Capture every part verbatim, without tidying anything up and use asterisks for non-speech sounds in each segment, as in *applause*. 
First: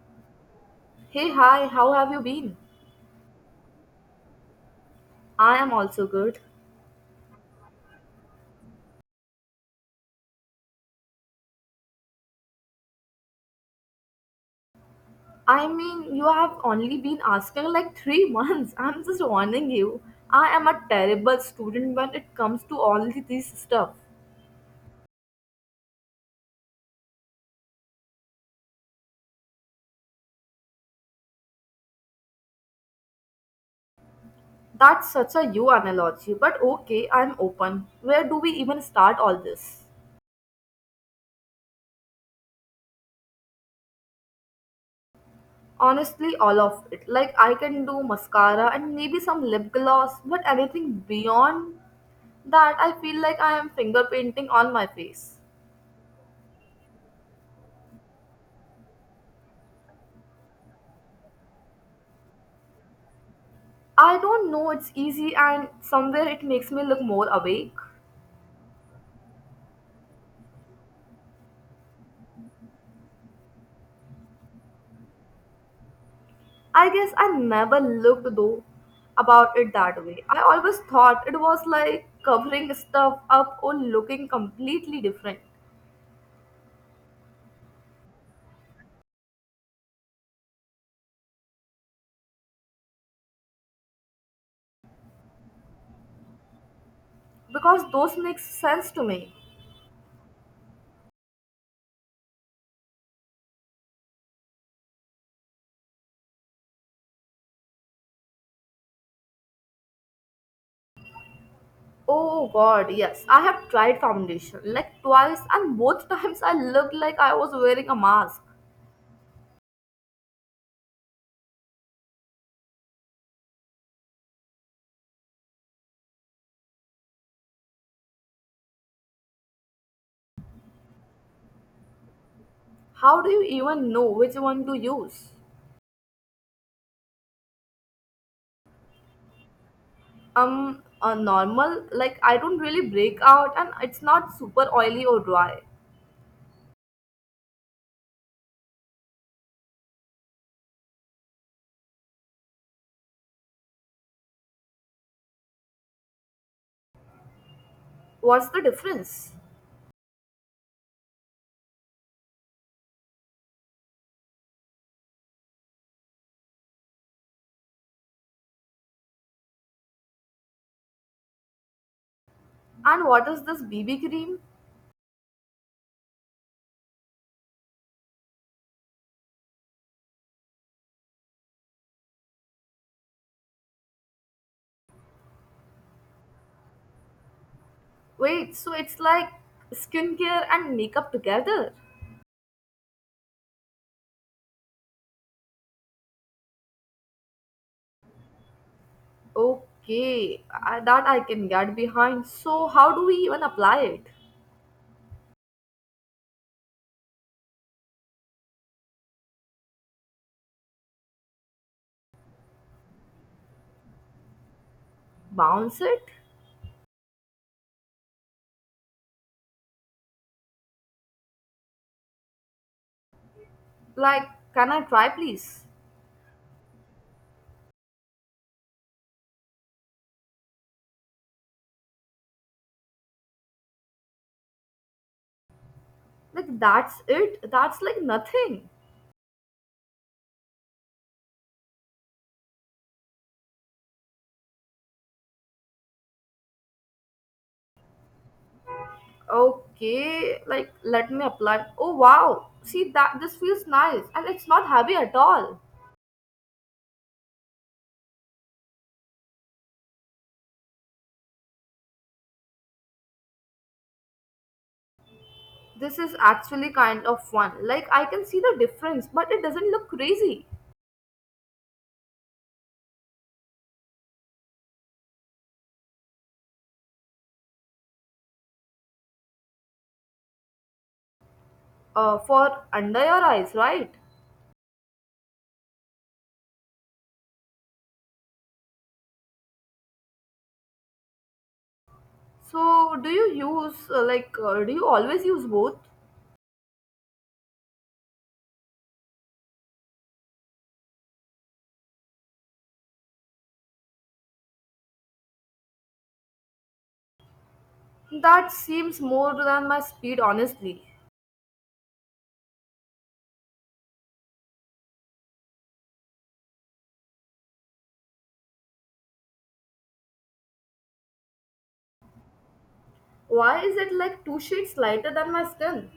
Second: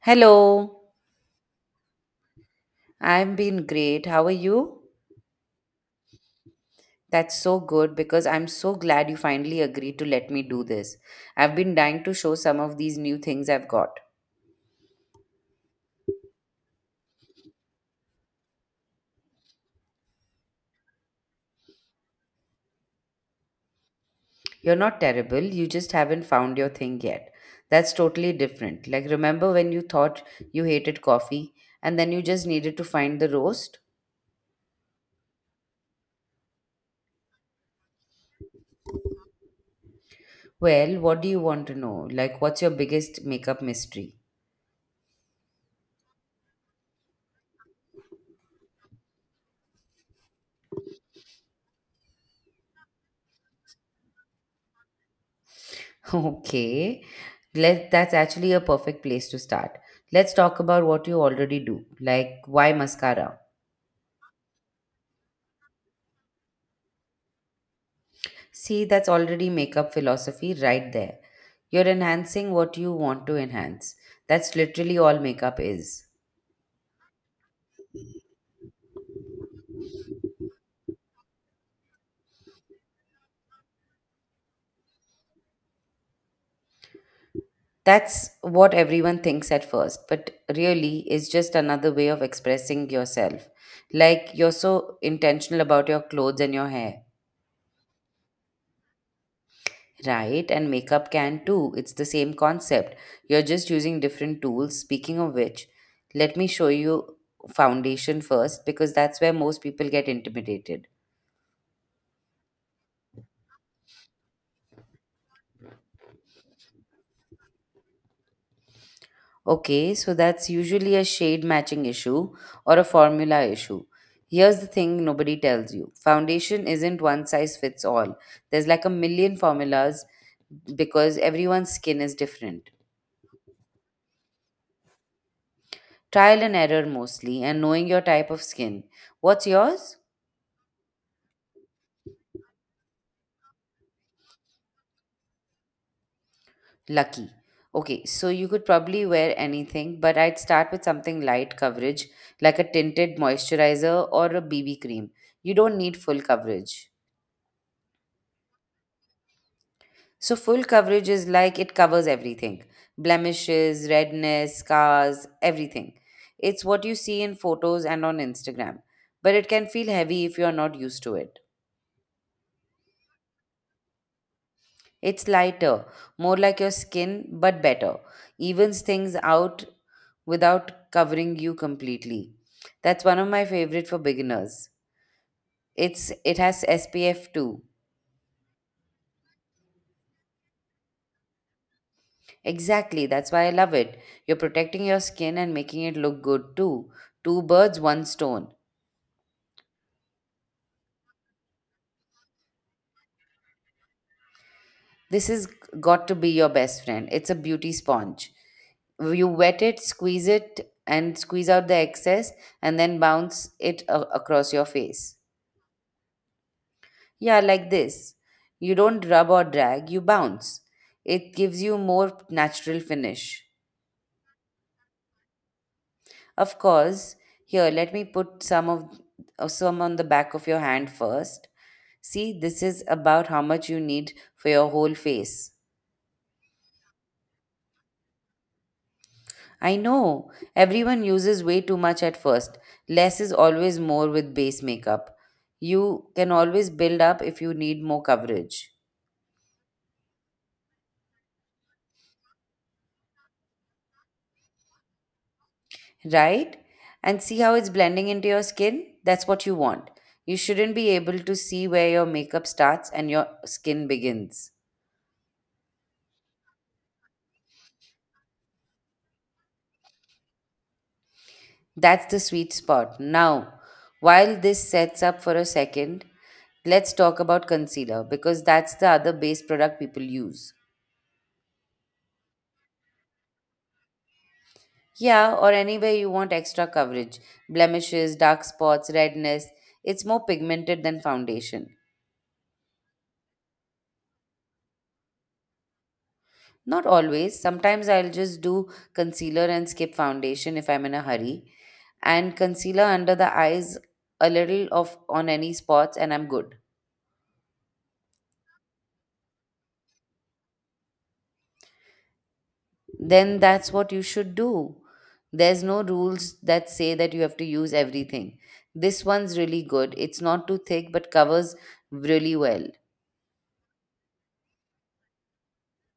Hello, Hey, hi, how have you been? I've been great. How are you? I am also good. That's so good because I'm so glad you finally agreed to let me do this. I've been dying to show some of these new things I've got. I mean, you have only been asking like three months. *laughs* I'm just warning you. I am a terrible student when it comes to all the- this stuff. You're not terrible, you just haven't found your thing yet. That's totally different. Like, remember when you thought you hated coffee and then you just needed to find the roast? That's such a you analogy, but okay, I'm open. Where do we even start all this? Well, what do you want to know? Like, what's your biggest makeup mystery? Honestly, all of it. Like, I can do mascara and maybe some lip gloss, but anything beyond that, I feel like I am finger painting on my face. *laughs* Okay, let that's actually a perfect place to start. Let's talk about what you already do, like why mascara. I don't know, it's easy and somewhere it makes me look more awake. See, that's already makeup philosophy right there. You're enhancing what you want to enhance. That's literally all makeup is. I guess I never looked though about it that way. I always thought it was like covering stuff up or looking completely different That's what everyone thinks at first, but really it's just another way of expressing yourself. Like you're so intentional about your clothes and your hair. because those make sense to me. Right, and makeup can too. It's the same concept. You're just using different tools. Speaking of which, let me show you foundation first because that's where most people get intimidated. Oh god, yes, I have tried foundation like twice and both *laughs* times I looked like I was wearing a mask. Okay, so that's usually a shade matching issue or a formula issue. Here's the thing nobody tells you foundation isn't one size fits all. There's like a million formulas because everyone's skin is different. How do you even know which one to use? Trial and error mostly, and knowing your type of skin. What's yours? um a normal, like, I don't really break out and it's not super oily or dry. Lucky. Okay, so you could probably wear anything, but I'd start with something light coverage, like a tinted moisturizer or a B B cream. You don't need full coverage. What's the difference? So, full coverage is like it covers everything, blemishes, redness, scars, everything. It's what you see in photos and on Instagram, but it can feel heavy if you're not used to it. And what is this BB cream? It's lighter, more like your skin, but better. Evens things out without covering you completely. That's one of my favorite for beginners. It's it has S P F too. Wait, so it's like skincare and makeup together? Exactly, that's why I love it. You're protecting your skin and making it look good too. Two birds, one stone. Okay, I, that I can get behind. So how do we even apply it? This has got to be your best friend. It's a beauty sponge, you wet it, squeeze it, and squeeze out the excess, and then bounce it a- across your face. Bounce it? Yeah, like this. You don't rub or drag, you bounce. It gives you more natural finish. Like, can I try, please? Of course, here let me put some of uh, some on the back of your hand first. See, this is about how much you need for your whole face. Like, that's it? That's like nothing. I know everyone uses way too much at first. Less is always more with base makeup. You can always build up if you need more coverage. Okay, like, let me apply. Oh wow, see, that this feels nice and it's not heavy at all. Right? And see how it's blending into your skin? That's what you want. You shouldn't be able to see where your makeup starts and your skin begins. This is actually kind of fun. Like, I can see the difference, but it doesn't look crazy. That's the sweet spot. Now, while this sets up for a second, let's talk about concealer because that's the other base product people use. Uh, for under your eyes, right? Yeah, or anywhere you want extra coverage, blemishes, dark spots, redness. It's more pigmented than foundation. So do you use, uh, like uh, do you always use both? Not always. Sometimes I'll just do concealer and skip foundation if I'm in a hurry. And concealer under the eyes, a little of on any spots and I'm good. That seems more than my speed, honestly. Then that's what you should do. There's no rules that say that you have to use everything. This one's really good. It's not too thick but covers really well. Why is it like two shades lighter than my skin?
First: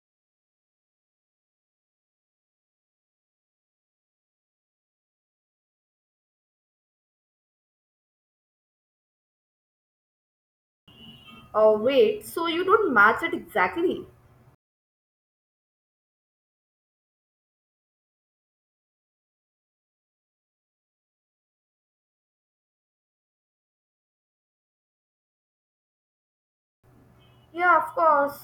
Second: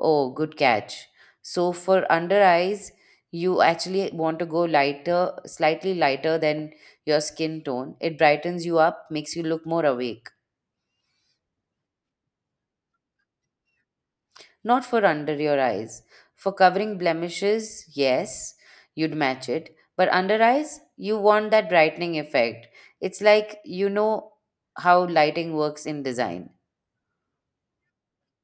Oh, good catch. So for under eyes, you actually want to go lighter, slightly lighter than your skin tone. It brightens you up, makes you look more awake. Oh wait, so you don't match it exactly? Not for under your eyes. For covering blemishes, yes, you'd match it. But under eyes, you want that brightening effect. It's like, you know, how lighting works in design. Yeah, of course.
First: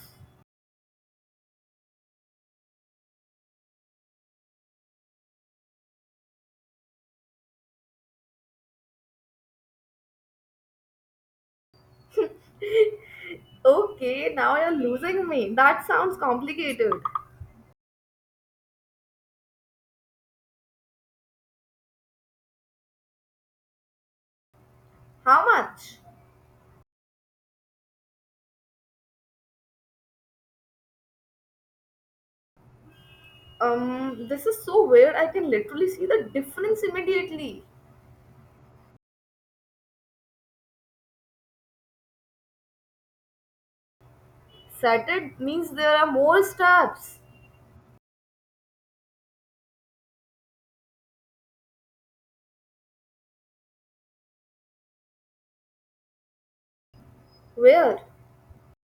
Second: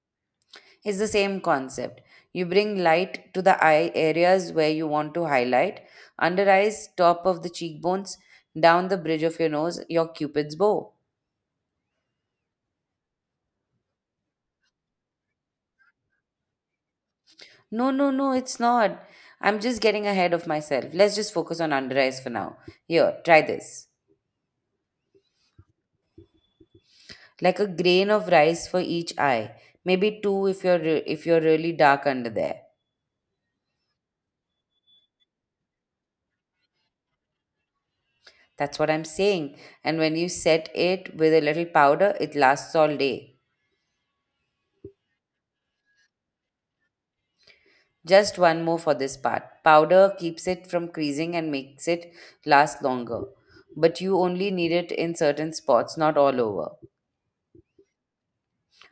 It's the same concept. You bring light to the eye areas where you want to highlight, under eyes, top of the cheekbones, down the bridge of your nose, your cupid's bow. Okay, now you're losing me. That sounds complicated. No, no, no, it's not. I'm just getting ahead of myself. Let's just focus on under eyes for now. Here, try this. How much? Like a grain of rice for each eye, maybe two if you're re- if you're really dark under there. Um, this is so weird. I can literally see the difference immediately. That's what I'm saying. And when you set it with a little powder, it lasts all day. Saturn means there are more steps. Just one more for this part. Powder keeps it from creasing and makes it last longer, but you only need it in certain spots, not all over. Where?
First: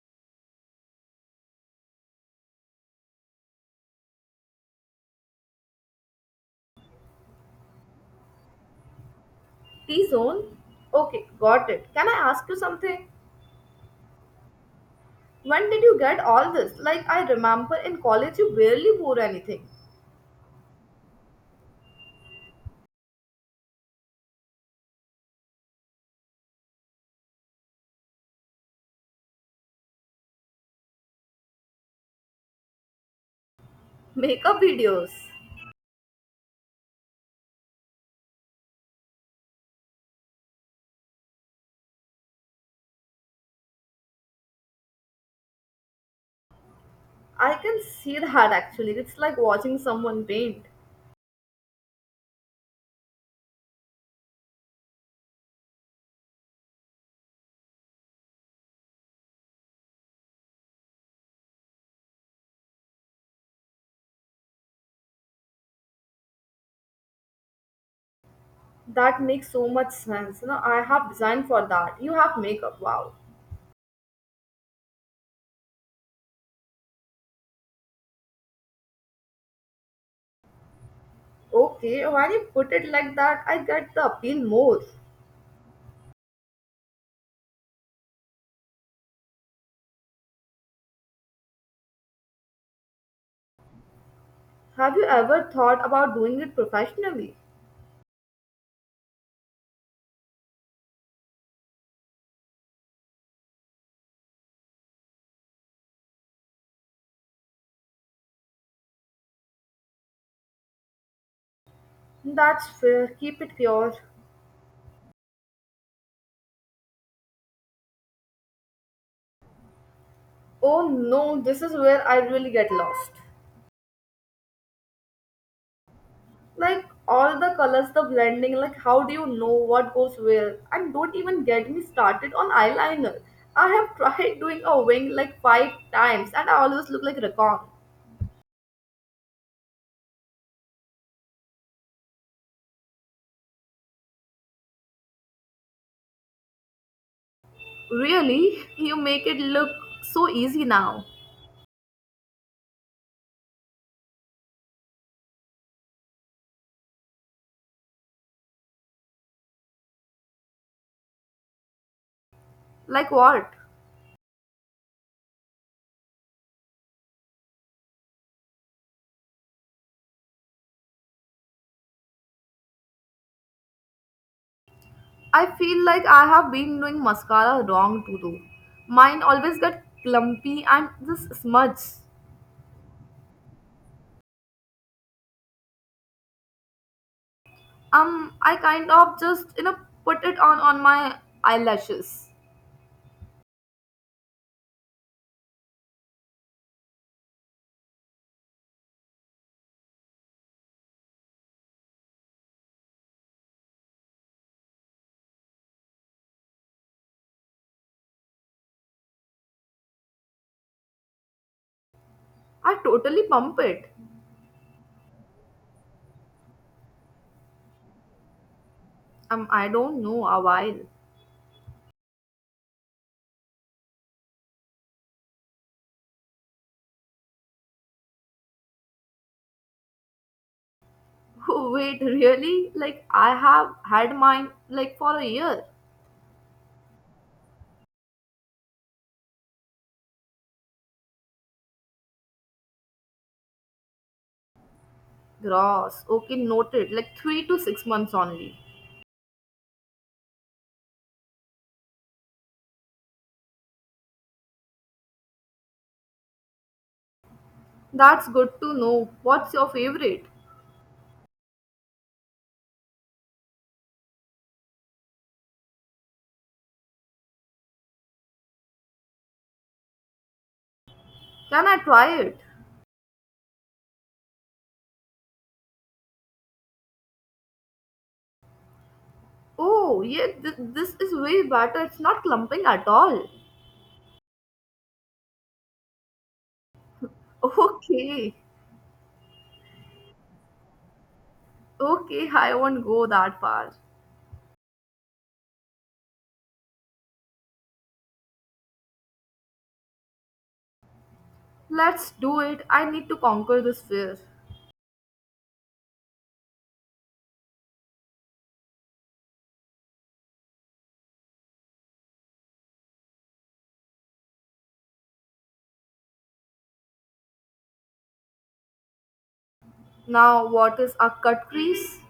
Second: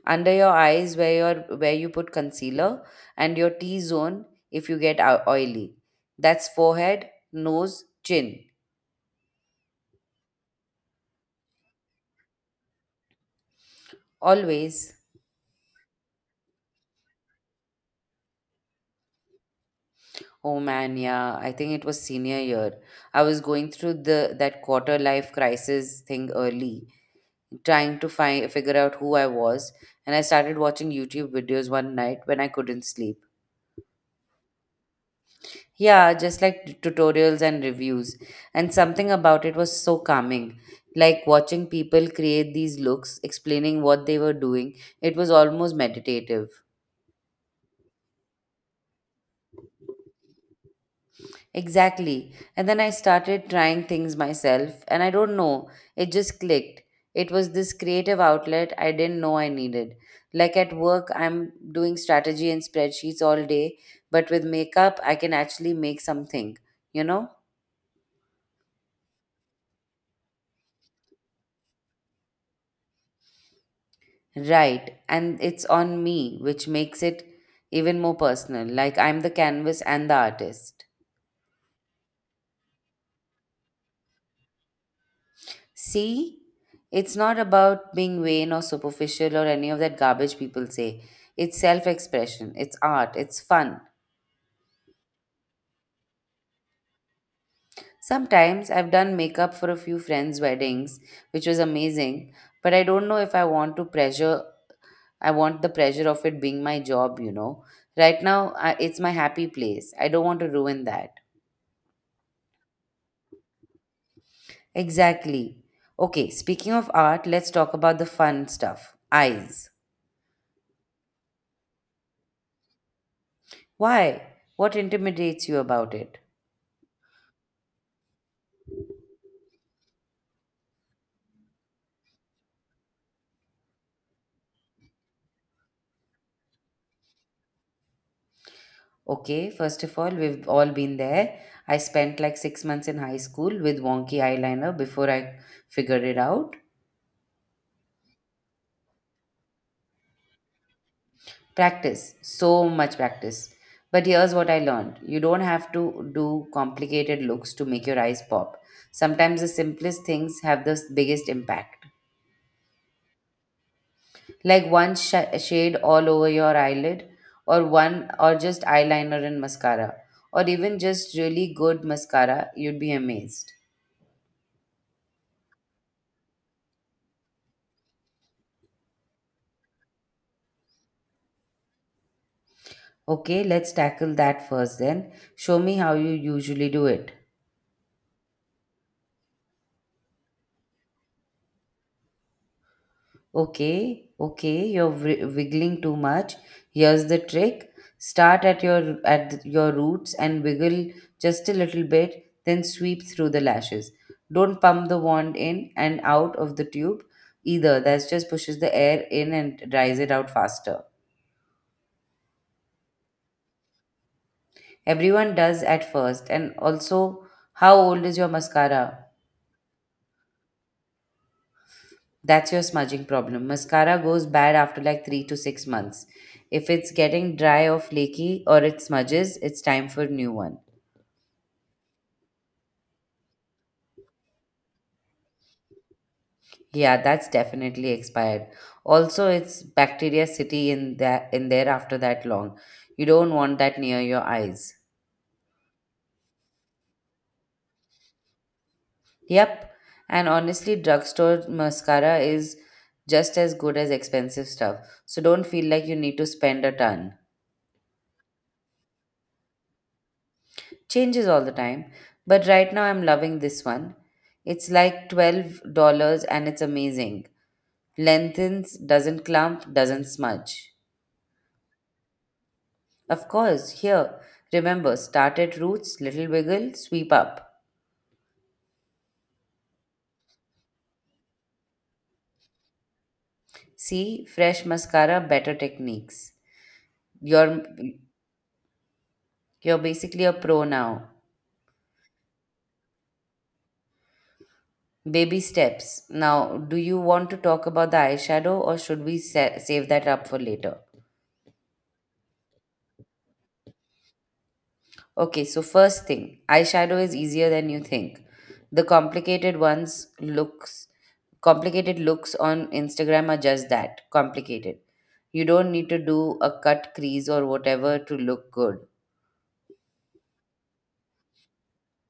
Under your eyes, where your where you put concealer, and your T zone if you get ou- oily. That's forehead, nose, chin. T zone? Okay, got it. Can I ask you something? Always. When did you get all this? Like, I remember in college you barely wore anything. Oh man, yeah. I think it was senior year. I was going through the that quarter life crisis thing early, trying to find figure out who I was, and I started watching YouTube videos one night when I couldn't sleep. Makeup videos. Yeah, just like t- tutorials and reviews. And something about it was so calming. Like watching people create these looks, explaining what they were doing, it was almost meditative. I can see that actually. It's like watching someone paint. Exactly. And then I started trying things myself, and I don't know, it just clicked. It was this creative outlet I didn't know I needed. Like at work, I'm doing strategy and spreadsheets all day, but with makeup, I can actually make something, you know? That makes so much sense. You know, I have designed for that. You have makeup. Wow. Right. And it's on me, which makes it even more personal. Like I'm the canvas and the artist. Okay, when you put it like that, I get the appeal more. See, it's not about being vain or superficial or any of that garbage people say. It's self expression, it's art, it's fun. Have you ever thought about doing it professionally? Sometimes I've done makeup for a few friends' weddings, which was amazing, but I don't know if I want to pressure, I want the pressure of it being my job, you know. Right now, I, it's my happy place. I don't want to ruin that. That's fair. Keep it pure. Exactly. Okay, speaking of art, let's talk about the fun stuff, eyes. Oh no, this is where I really get lost. Why? What intimidates you about it? Like, all the colors, the blending, like, how do you know what goes where? And don't even get me started on eyeliner. I have *laughs* tried doing a wing like five times and I always look like Rakan. Okay, first of all, we've all been there. I spent like six months in high school with wonky eyeliner before I figured it out. Really? You make it look so easy now. Practice, so much practice. But here's what I learned, you don't have to do complicated looks to make your eyes pop. Sometimes the simplest things have the biggest impact. Like what? Like one sh- shade all over your eyelid, or one, or just eyeliner and mascara, or even just really good mascara, you'd be amazed. I feel like I have been doing mascara wrong too though. Mine always get clumpy and this smudge. Okay, let's tackle that first then. Show me how you usually do it. Um, I kind of just, you know, put it on on my eyelashes. Okay, okay, you're wri- wiggling too much. Here's the trick. Start at your at th- your roots and wiggle just a little bit, then sweep through the lashes. Don't pump the wand in and out of the tube either. That just pushes the air in and dries it out faster. I totally pump it. Everyone does at first. And also, how old is your mascara? Um, I don't know, a while. That's your smudging problem. Mascara goes bad after like three to six months. If it's getting dry or flaky or it smudges, it's time for new one. *laughs* Wait, really? Like, I have had mine like for a year. Yeah, that's definitely expired. Also, it's bacteria city in that in there after that long. You don't want that near your eyes. Gross. Okay, noted. Like, three to six months only. Yep. And honestly, drugstore mascara is just as good as expensive stuff. So don't feel like you need to spend a ton. That's good to know. What's your favorite? Changes all the time, but right now I'm loving this one. It's like twelve dollars and it's amazing. Lengthens, doesn't clump, doesn't smudge. Can I try it? Of course, here, remember start at roots, little wiggle, sweep up. Oh, yeah, th- this is way better. It's not clumping at all. See, fresh mascara, better techniques. *laughs* You're Okay, you're basically a pro now. okay, I won't go that far. Baby steps. Now, do you want to talk about the eyeshadow or should we sa- save that up for later? Let's do it. I need to conquer this fear. Okay, so first thing, eyeshadow is easier than you think. The complicated ones looks complicated looks on Instagram are just that, complicated. You don't need to do a cut crease or whatever to look good. Now, what is a cut crease?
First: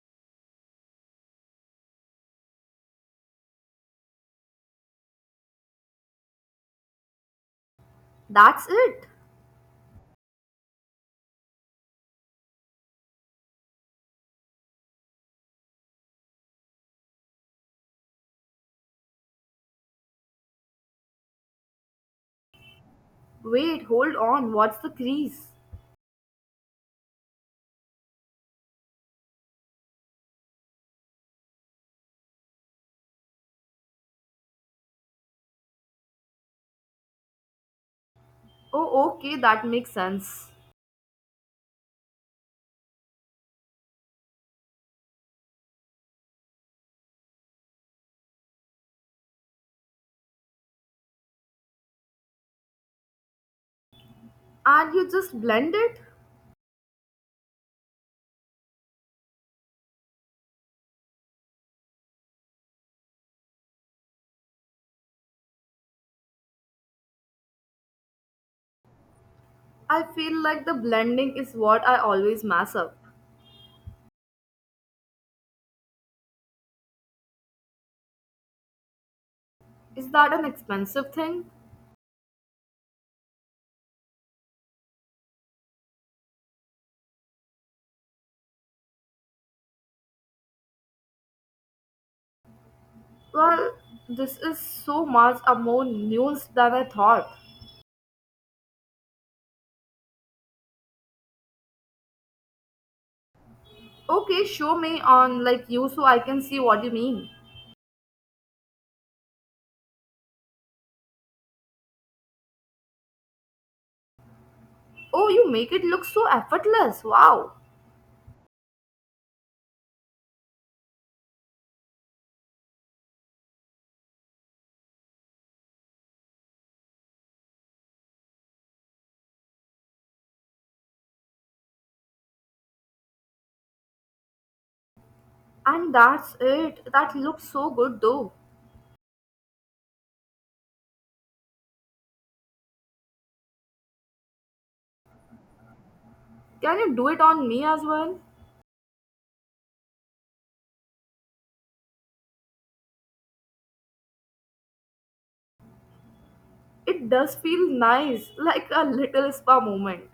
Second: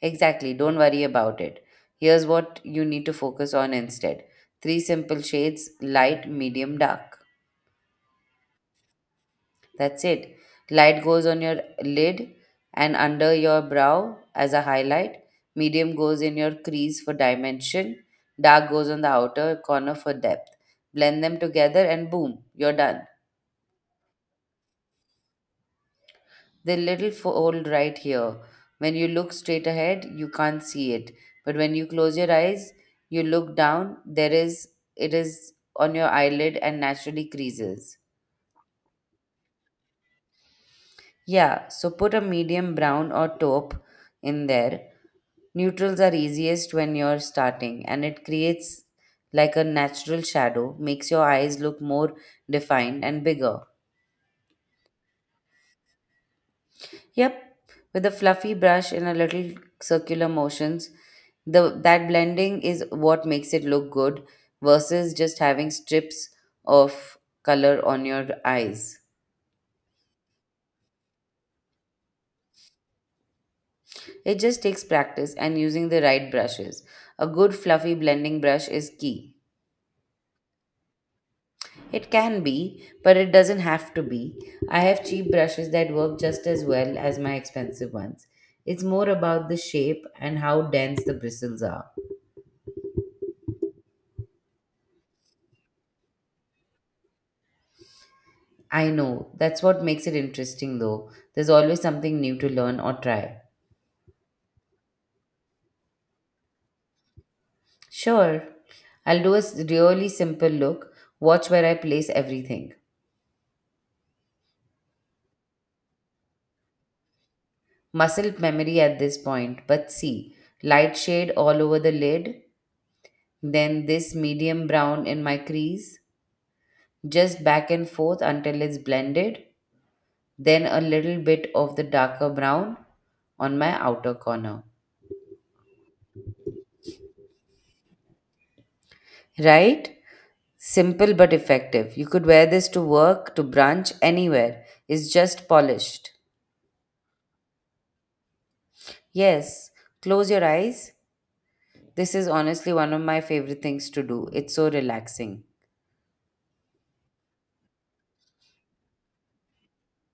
Exactly, don't worry about it. Here's what you need to focus on instead. Three simple shades, light, medium, dark. That's it? That's it. Light goes on your lid and under your brow as a highlight. Medium goes in your crease for dimension. Dark goes on the outer corner for depth. Blend them together and boom, you're done. Wait, hold on. What's the crease? The little fold right here. When you look straight ahead, you can't see it. But when you close your eyes, you look down, there is it is on your eyelid and naturally creases. Oh, okay, that makes sense. Yeah, so put a medium brown or taupe in there. Neutrals are easiest when you're starting, and it creates like a natural shadow, makes your eyes look more defined and bigger. And you just blend it? Yep, with a fluffy brush and a little circular motions, the that blending is what makes it look good versus just having strips of color on your eyes. I feel like the blending is what I always mess up. It just takes practice and using the right brushes. A good fluffy blending brush is key. Is that an expensive thing? It can be, but it doesn't have to be. I have cheap brushes that work just as well as my expensive ones. It's more about the shape and how dense the bristles are. Well, this is so much a more news than I thought. I know, that's what makes it interesting though. There's always something new to learn or try. Okay, show me on like you so I can see what you mean. Sure, I'll do a s- really simple look, watch where I place everything. Oh, you make it look so effortless. Wow. Muscle memory at this point, but see, light shade all over the lid, then this medium brown in my crease, just back and forth until it's blended, then a little bit of the darker brown on my outer corner. And that's it? That looks so good though. Right? Simple but effective. You could wear this to work, to brunch, anywhere. It's just polished. Can you do it on me as well? Yes, close your eyes. This is honestly one of my favorite things to do. It's so relaxing. It does feel nice, *laughs* like a little spa moment.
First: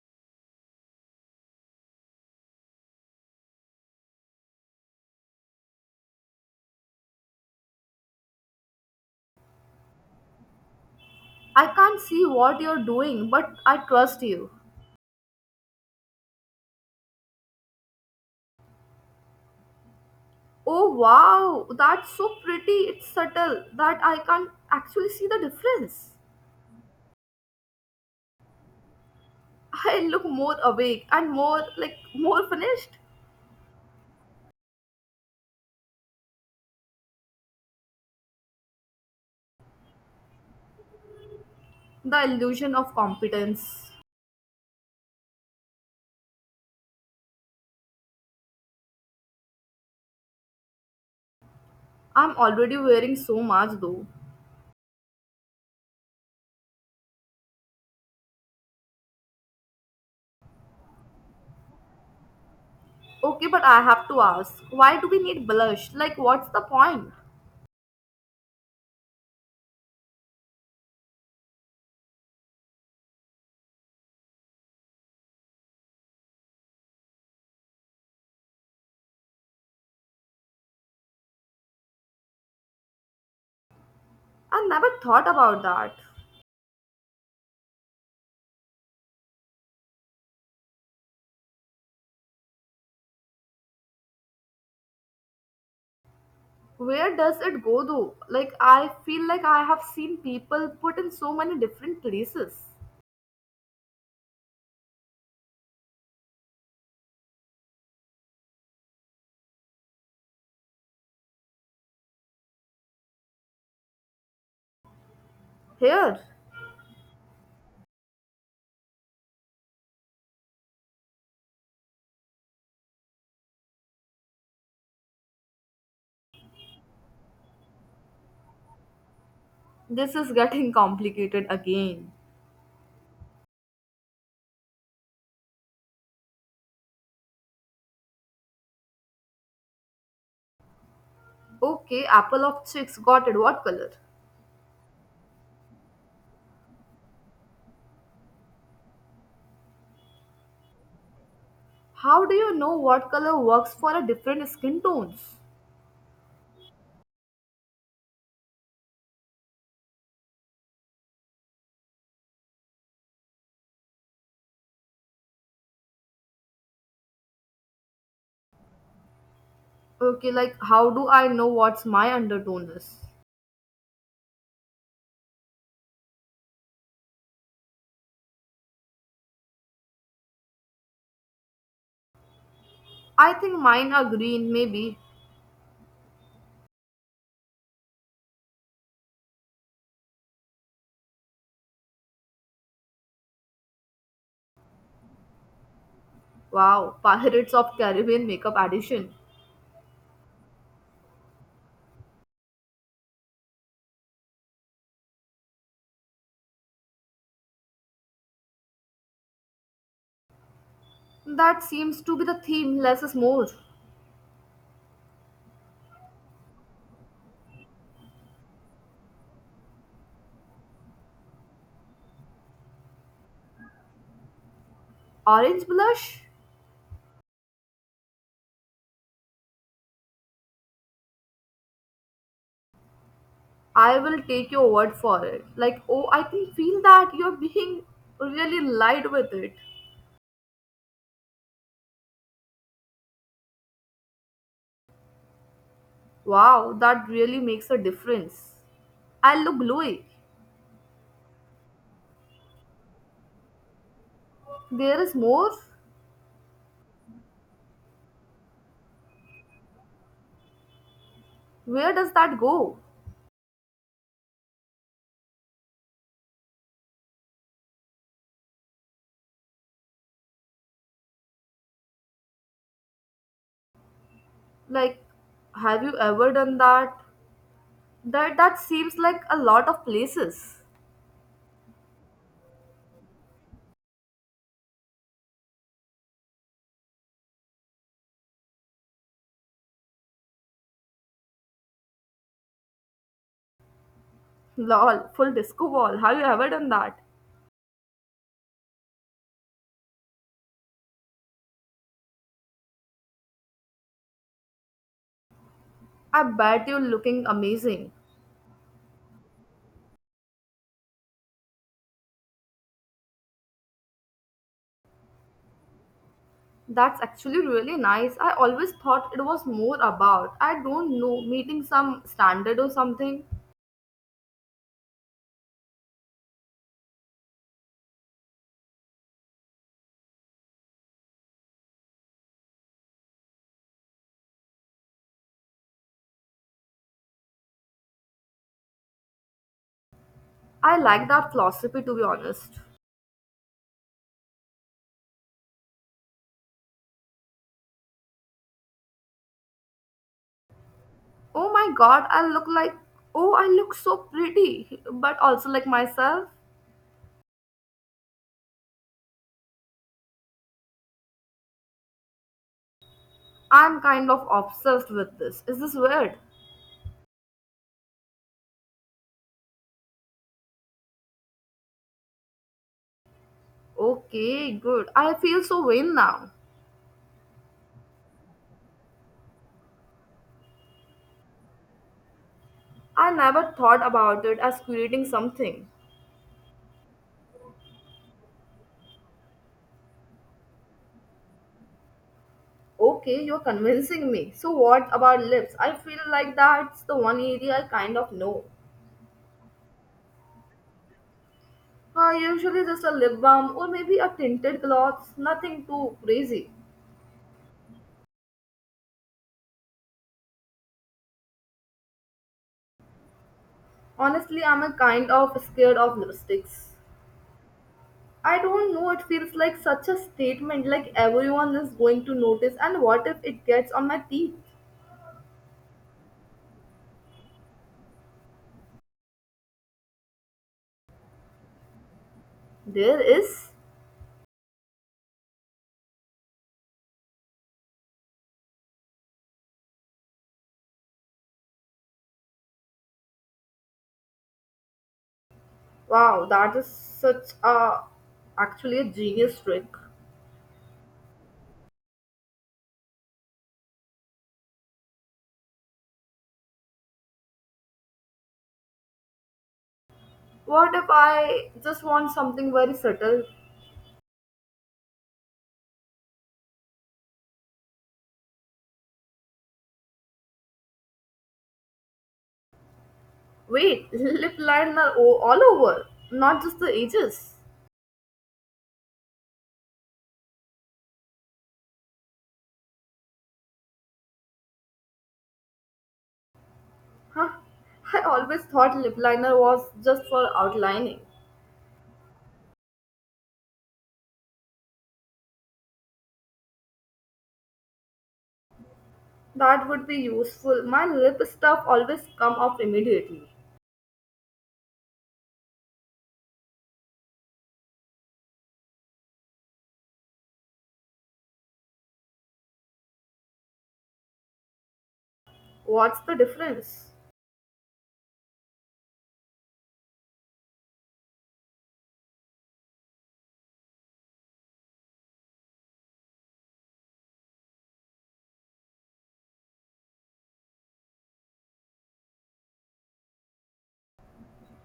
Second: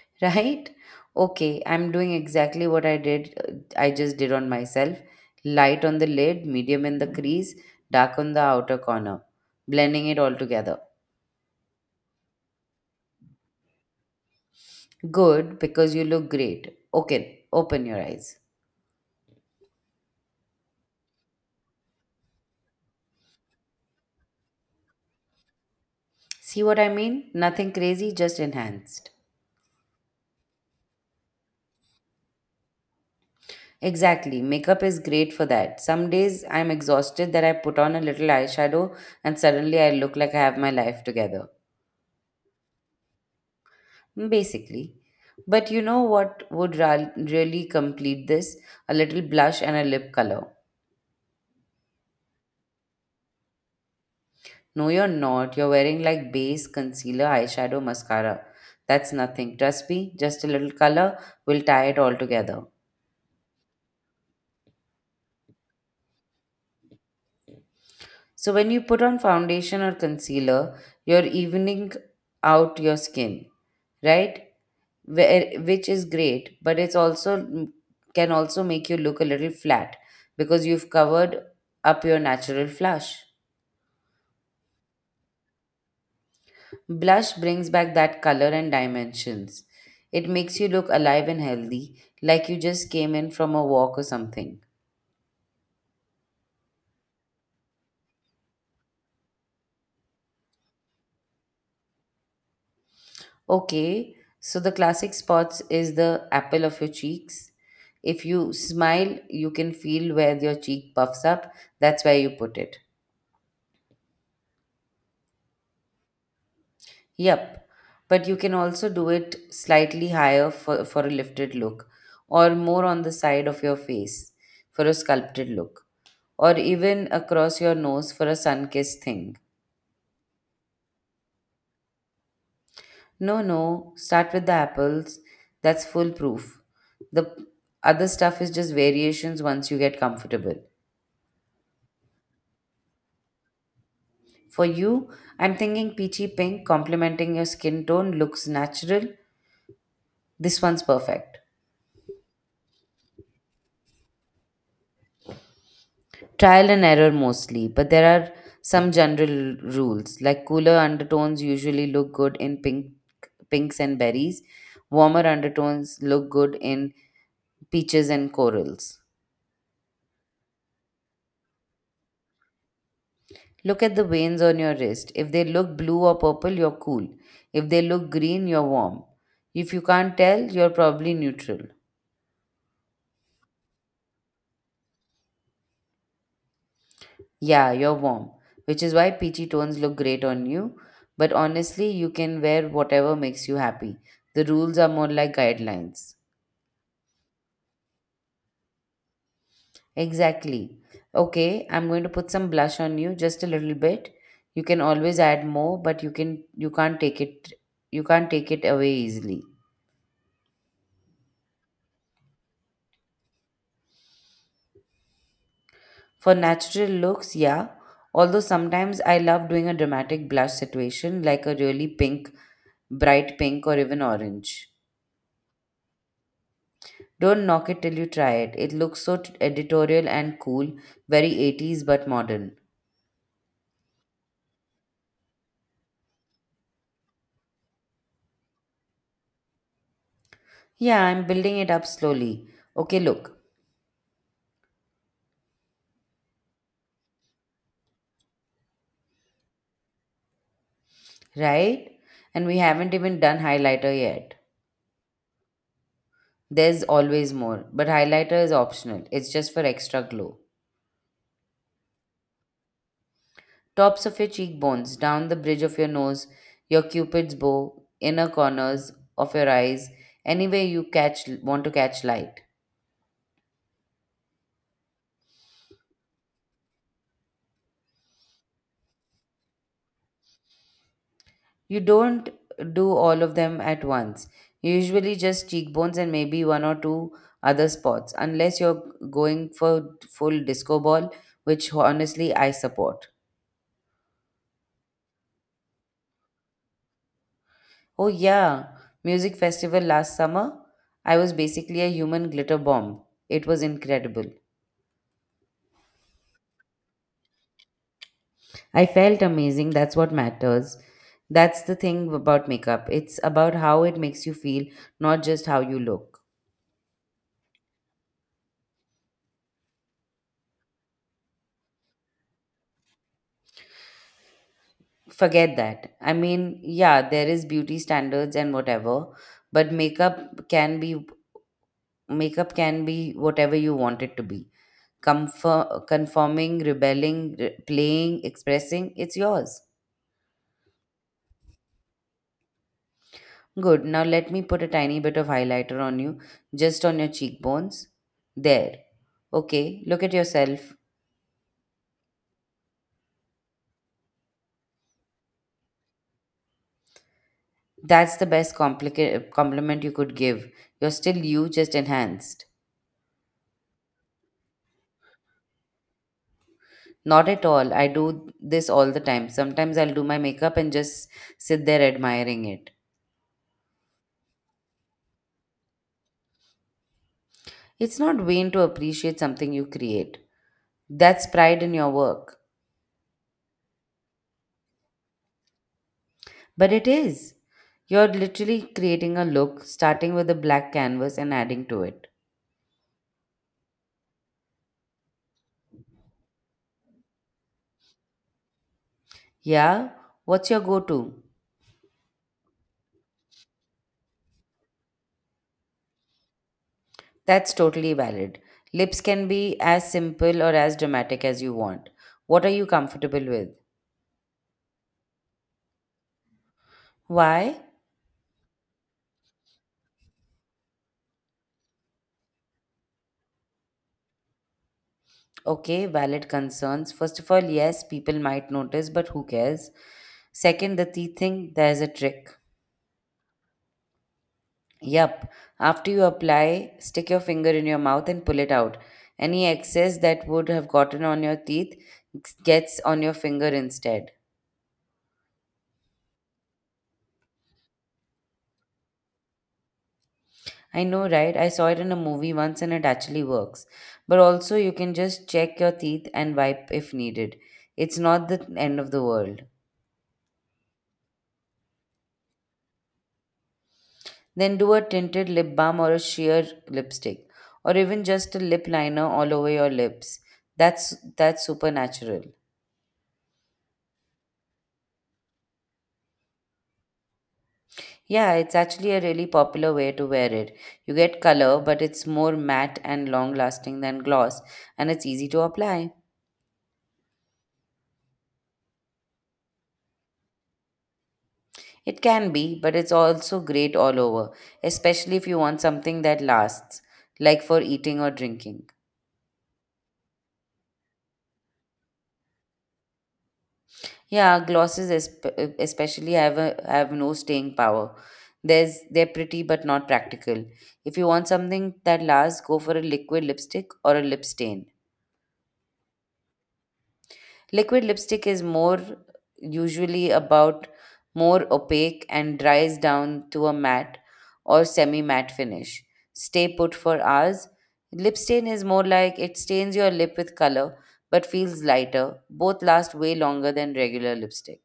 *laughs* Right? Okay, I'm doing exactly what I did, uh, I just did on myself. Light on the lid, medium in the crease, dark on the outer corner, blending it all together. I can't see what you're doing, but I trust you. Good, because you look great. Okay, open your eyes. Oh wow, that's so pretty. It's subtle that I can't actually see the difference. See what I mean? Nothing crazy, just enhanced. I look more awake and more like, more finished. Exactly, makeup is great for that. Some days I'm exhausted that I put on a little eyeshadow and suddenly I look like I have my life together. The illusion of competence. Basically. But you know what would ra- really complete this? A little blush and a lip color. I'm already wearing so much though. No, you're not. You're wearing like base, concealer, eyeshadow, mascara. That's nothing. Trust me, just a little color will tie it all together. Okay, but I have to ask, why do we need blush? Like, what's the point? So when you put on foundation or concealer, you're evening out your skin, right? where, which is great, but it's also can also make you look a little flat because you've covered up your natural flush. I never thought about that. Blush brings back that color and dimensions. It makes you look alive and healthy, like you just came in from a walk or something. Where does it go though? Like, I feel like I have seen people put in so many different places. Okay, so the classic spots is the apple of your cheeks. If you smile, you can feel where your cheek puffs up. That's where you put it. Here? Yep. But you can also do it slightly higher for, for a lifted look, or more on the side of your face for a sculpted look, or even across your nose for a sun kissed thing. This is getting *laughs* complicated again. No, no, start with the apples. That's foolproof. The other stuff is just variations once you get comfortable. Okay, apple of chicks, got it. What color? For you, I'm thinking peachy pink, complementing your skin tone, looks natural. This one's perfect. How do you know what color works for a different skin tones? Trial and error mostly, but there are some general rules like cooler undertones usually look good in pink, pinks and berries, warmer undertones look good in peaches and corals. Okay, like, how do I know what's my undertone is? Look at the veins on your wrist. If they look blue or purple, you're cool. If they look green, you're warm. If you can't tell, you're probably neutral. I think mine are green, maybe. Yeah, you're warm, which is why peachy tones look great on you. But honestly, you can wear whatever makes you happy. The rules are more like guidelines. Wow, *laughs* Pirates of Caribbean makeup addition. Exactly. Okay, I'm going to put some blush on you, just a little bit. You can always add more, but you can you can't take it you can't take it away easily. That seems to be the theme, less is more. For natural looks, yeah. Although sometimes I love doing a dramatic blush situation like a really pink, bright pink, or even orange. Orange blush? Don't knock it till you try it. It looks so t- editorial and cool, very eighties but modern. I will take your word for it. Like, oh, I can feel that you're being really light with it. Yeah, I'm building it up slowly. Okay, look, Wow, that really makes a difference. I look glowy. right? And we haven't even done highlighter yet. There is more? There's always more, but highlighter is optional, it's just for extra glow. Where does that go? Tops of your cheekbones, down the bridge of your nose, your cupid's bow, inner corners of your eyes, anywhere you catch want to catch light. Like, have you ever done that? That that seems like a lot of places. You don't do all of them at once. You usually just cheekbones and maybe one or two other spots, unless you're going for full disco ball, which honestly I support. Lol, full disco ball. Have you ever done that? Oh yeah, music festival last summer. I was basically a human glitter bomb. It was incredible. I bet you're looking amazing. I felt amazing. That's what matters. That's the thing about makeup. It's about how it makes you feel, not just how you look. That's actually really nice. I always thought it was more about, I don't know, meeting some standard or something. Forget that. I mean, yeah, there is beauty standards and whatever, but makeup can be makeup can be whatever you want it to be. Comfort, conforming, rebelling, re- playing, expressing, it's yours. I like that philosophy to be honest. Good. Now let me put a tiny bit of highlighter on you, just on your cheekbones. There. Okay, look at yourself. Oh my god, I look like, oh, I look so pretty, but also like myself. That's the best complica- compliment you could give. You're still you, just enhanced. I'm kind of obsessed with this. Is this weird? Not at all. I do this all the time. Sometimes I'll do my makeup and just sit there admiring it. Okay, good. I feel so vain now. It's not vain to appreciate something you create. That's pride in your work. I never thought about it as creating something. But it is. You're literally creating a look, starting with a black canvas and adding to it. Okay, you're convincing me. So, what about lips? I feel like that's the one area I kind of know. Yeah? What's your go to? Uh, usually, just a lip balm or maybe a tinted gloss, nothing too crazy. That's totally valid. Lips can be as simple or as dramatic as you want. What are you comfortable with? Honestly, I'm a kind of scared of lipsticks. Why? I don't know, it feels like such a statement, like everyone is going to notice, and what if it gets on my teeth? Okay, valid concerns. First of all, yes, people might notice, but who cares? Second, the teeth thing, there's a trick. There is? Yup. After you apply, stick your finger in your mouth and pull it out. Any excess that would have gotten on your teeth gets on your finger instead. Wow, that is such a actually a genius trick. I know, right? I saw it in a movie once and it actually works. But also, you can just check your teeth and wipe if needed. It's not the end of the world. What if I just want something very subtle? Then do a tinted lip balm or a sheer lipstick, or even just a lip liner all over your lips. That's that's supernatural. Wait, *laughs* lip liner o- all over, not just the edges? Yeah, it's actually a really popular way to wear it. You get color, but it's more matte and long lasting than gloss, and it's easy to apply. Huh? I always thought lip liner was just for outlining. It can be, but it's also great all over, especially if you want something that lasts, like for eating or drinking. That would be useful. My lip stuff always come off immediately. Yeah, glosses esp- especially have a, have no staying power. There's they're pretty but not practical. If you want something that lasts, go for a liquid lipstick or a lip stain. What's the difference? Liquid lipstick is more usually about more opaque and dries down to a matte or semi matte finish. Stay put for hours. Lip stain is more like it stains your lip with color but feels lighter. Both last way longer than regular lipstick.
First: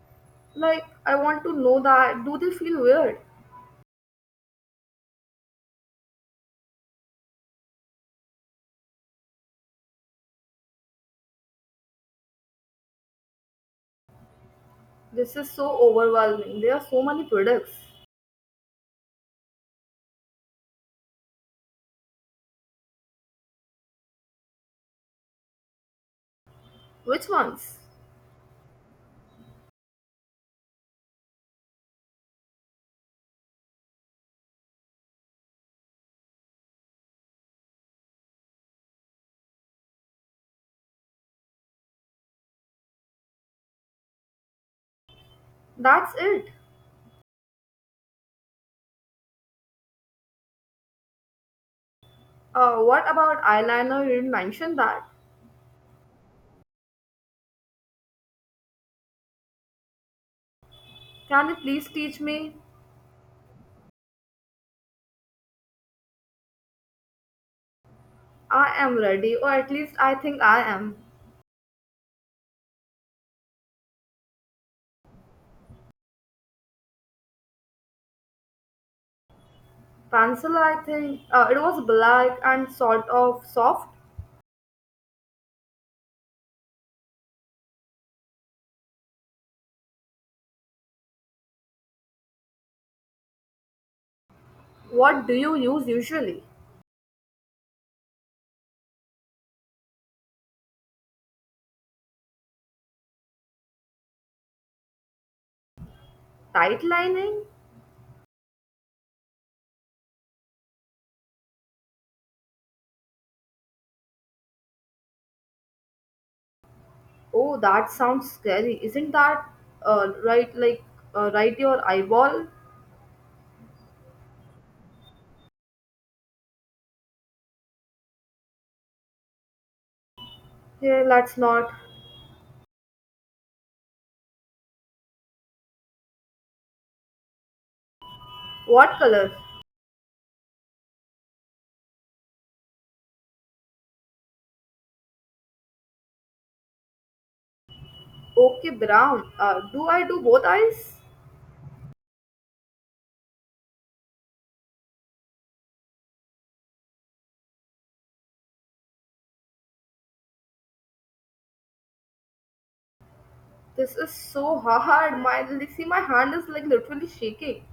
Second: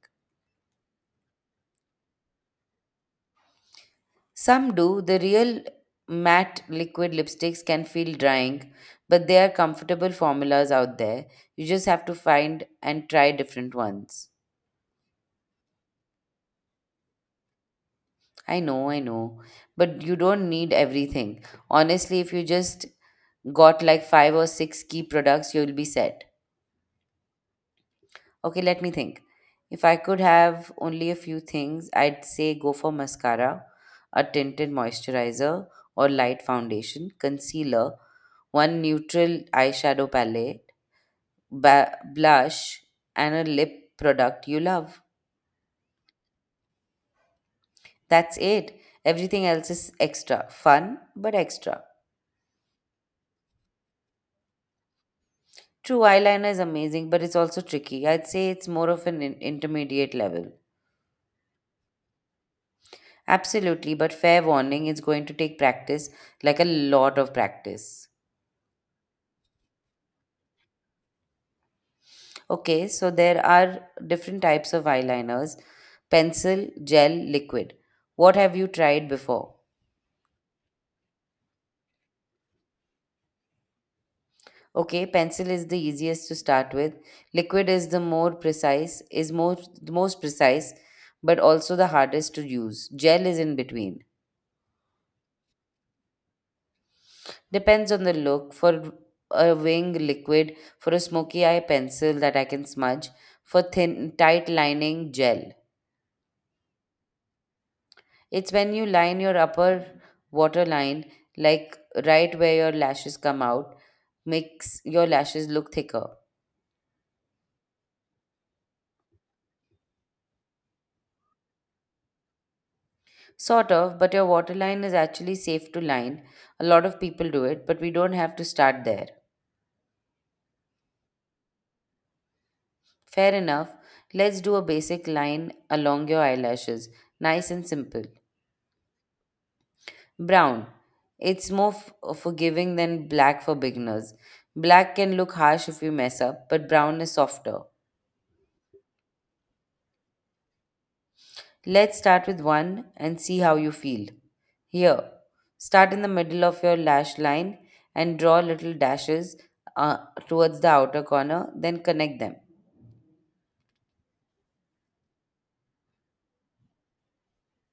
Like, I want to know that. Do they feel weird? Some do. The real matte liquid lipsticks can feel drying, but there are comfortable formulas out there. You just have to find and try different ones. This is so overwhelming. There are so many products. I know, I know. But you don't need everything. Honestly, if you just got like five or six key products, you'll be set. Which ones? Okay, let me think. If I could have only a few things, I'd say go for mascara, a tinted moisturizer or light foundation, concealer, one neutral eyeshadow palette, ba- blush, and a lip product you love. That's it? That's it. Everything else is extra. Fun, but extra. Uh, what about eyeliner? You didn't mention that. True, eyeliner is amazing, but it's also tricky. I'd say it's more of an in- intermediate level. Can you please teach me? Absolutely, but fair warning, it's going to take practice, like a lot of practice. I am ready, or at least I think I am. Okay, so there are different types of eyeliners: pencil, gel, liquid. What have you tried before? Pencil, I think. Uh, it was black and sort of soft. Okay, pencil is the easiest to start with. Liquid is the more precise, is more the most precise, but also the hardest to use. Gel is in between. What do you use usually? Depends on the look. For a wing, liquid; for a smoky eye, pencil that I can smudge; for thin tight lining, gel. Tight lining? It's when you line your upper waterline, like right where your lashes come out, makes your lashes look thicker. Oh, that sounds scary. Isn't that, uh, right? Like, uh, right your eyeball? Sort of, but your water line is actually safe to line. A lot of people do it, but we don't have to start there. Here, let's not. Fair enough. Let's do a basic line along your eyelashes. Nice and simple. What color? Brown. It's more f- uh, forgiving than black for beginners. Black can look harsh if you mess up, but brown is softer. Okay, brown. Uh, do I do both eyes? Let's start with one and see how you feel. Here, start in the middle of your lash line and draw little dashes, uh, towards the outer corner, then connect them. This is so *laughs* hard. My See, my hand is like literally shaking.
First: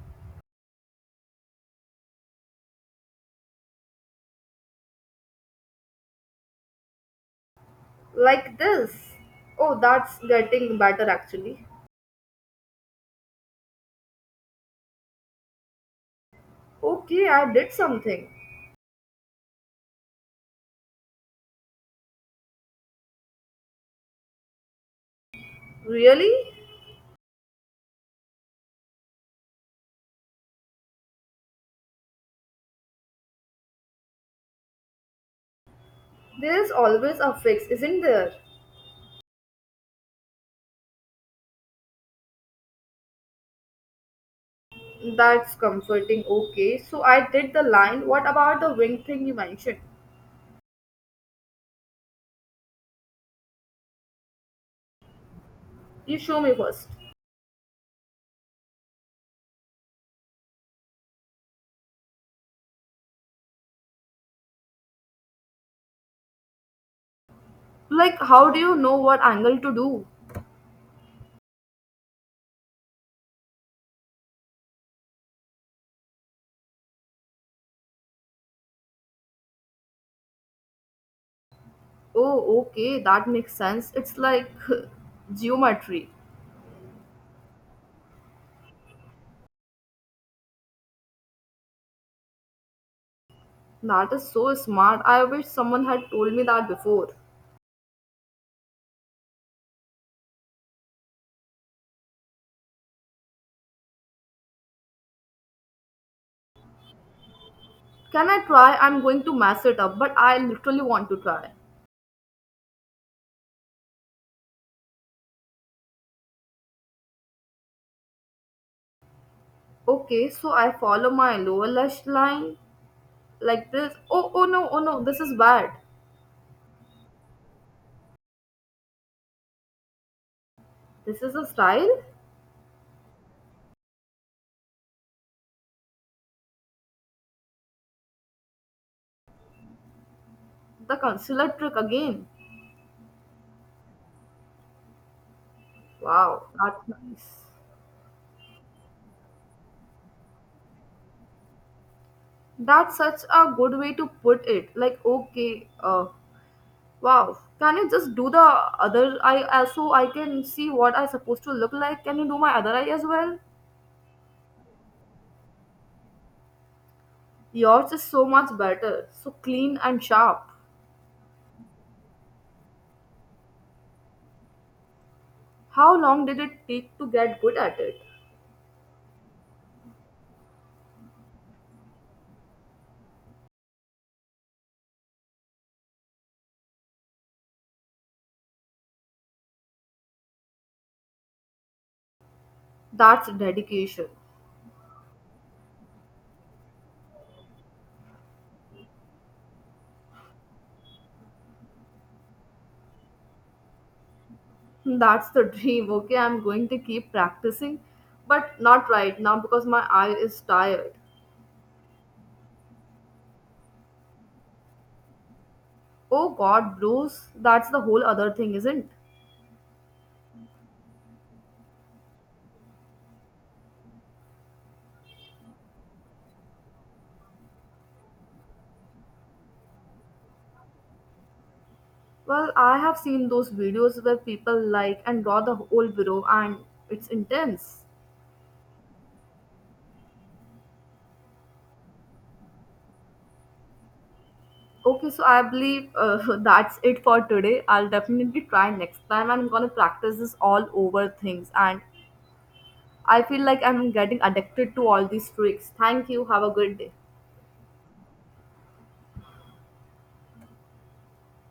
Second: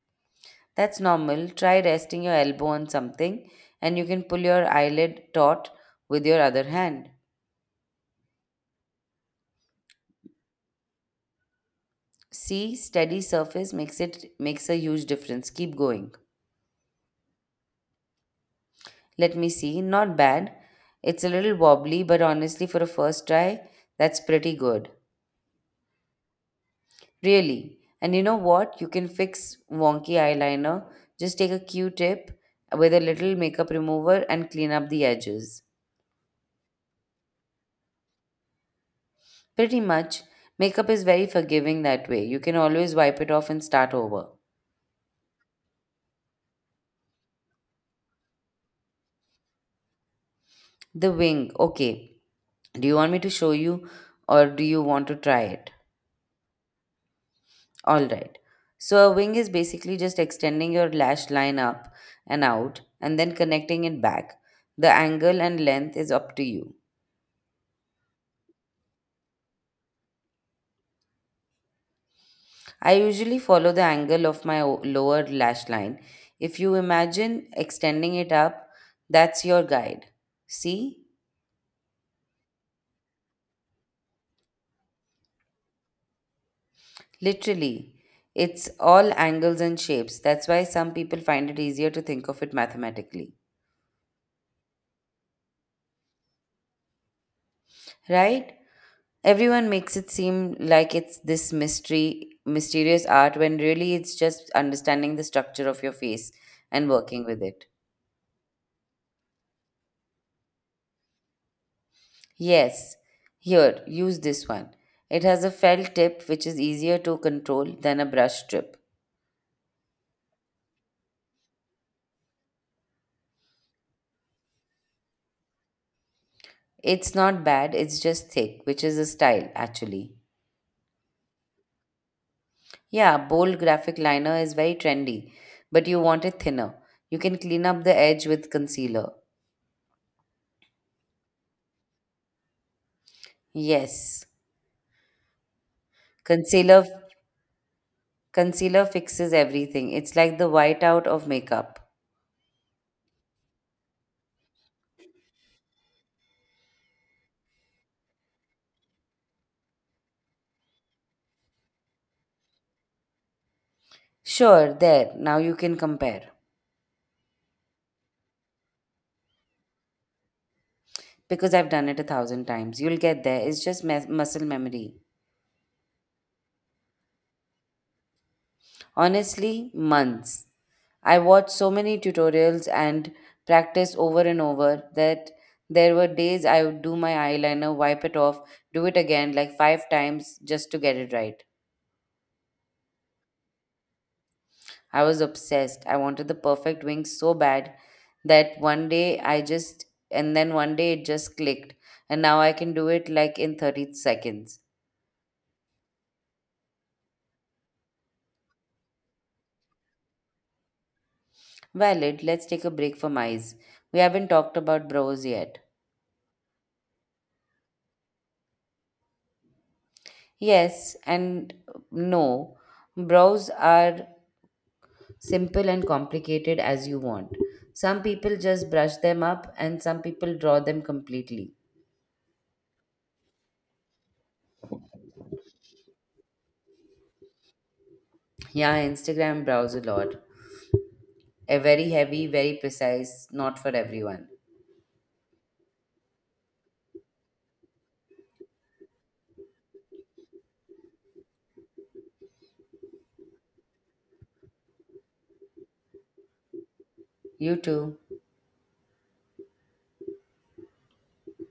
That's normal. Try resting your elbow on something, and you can pull your eyelid taut with your other hand. Like this. Oh, that's getting better actually. See, steady surface makes it makes a huge difference. Keep going. Okay, I did something. Let me see. Not bad. It's a little wobbly, but honestly for a first try, that's pretty good. Really? Really. And you know what? You can fix wonky eyeliner. Just take a Q-tip with a little makeup remover and clean up the edges. There's always a fix, isn't there? Pretty much, makeup is very forgiving that way. You can always wipe it off and start over. That's comforting. Okay, so I did the line. What about the wing thing you mentioned? The wing. Okay. Do you want me to show you or do you want to try it? You show me first. All right. So, a wing is basically just extending your lash line up and out and then connecting it back. The angle and length is up to you. Like, how do you know what angle to do? I usually follow the angle of my o- lower lash line. If you imagine extending it up, that's your guide. See? Oh, okay, that makes sense. It's like *laughs* geometry. Literally. It's all angles and shapes. That's why some people find it easier to think of it mathematically. That is so smart. I wish someone had told me that before. Right? Everyone makes it seem like it's this mystery, mysterious art, when really it's just understanding the structure of your face and working with it. Can I try? I'm going to mess it up, but I literally want to try. Yes, here, use this one. It has a felt tip, which is easier to control than a brush strip. Okay, so I follow my lower lash line like this. Oh, oh no, oh no, this is bad. It's not bad, it's just thick, which is a style actually. This is a style? Yeah, bold graphic liner is very trendy, but you want it thinner. You can clean up the edge with concealer. The concealer trick again. Yes. Wow, Concealer that's nice. concealer fixes everything. It's like the whiteout of makeup. That's such a good way to put it. Like, okay, uh, wow. Can you just do the other eye uh, so I can see what I'm supposed to look like? Can you do my other eye as well? Sure, there. Now you can compare. Yours is so much better, so clean and sharp. Because I've done it a thousand times. You'll get there. It's just mes- muscle memory. How long did it take to get good at it? Honestly, months. I watched so many tutorials and practiced over and over, that there were days I would do my eyeliner, wipe it off, do it again like five times just to get it right. That's dedication. I was obsessed. I wanted the perfect wing so bad that one day I just, and then one day it just clicked. And now I can do it like in thirty seconds. That's the dream. Okay, I'm going to keep practicing, but not right now because my eye is tired. Valid, let's take a break from eyes. We haven't talked about brows yet. Oh god, blues. That's the whole other thing, isn't? Yes and no. Brows are simple and complicated as you want. Some people just brush them up and some people draw them completely. Well, I have seen those videos where people like and draw the whole bureau and it's intense. Yeah, Instagram brows a lot. A very heavy, very precise, not for everyone. Okay, so I believe uh, *laughs* that's it for today. I'll definitely try next time. I'm gonna practice this all over things and I feel like I'm getting addicted to all these tricks. Thank you. Have a good day. You too.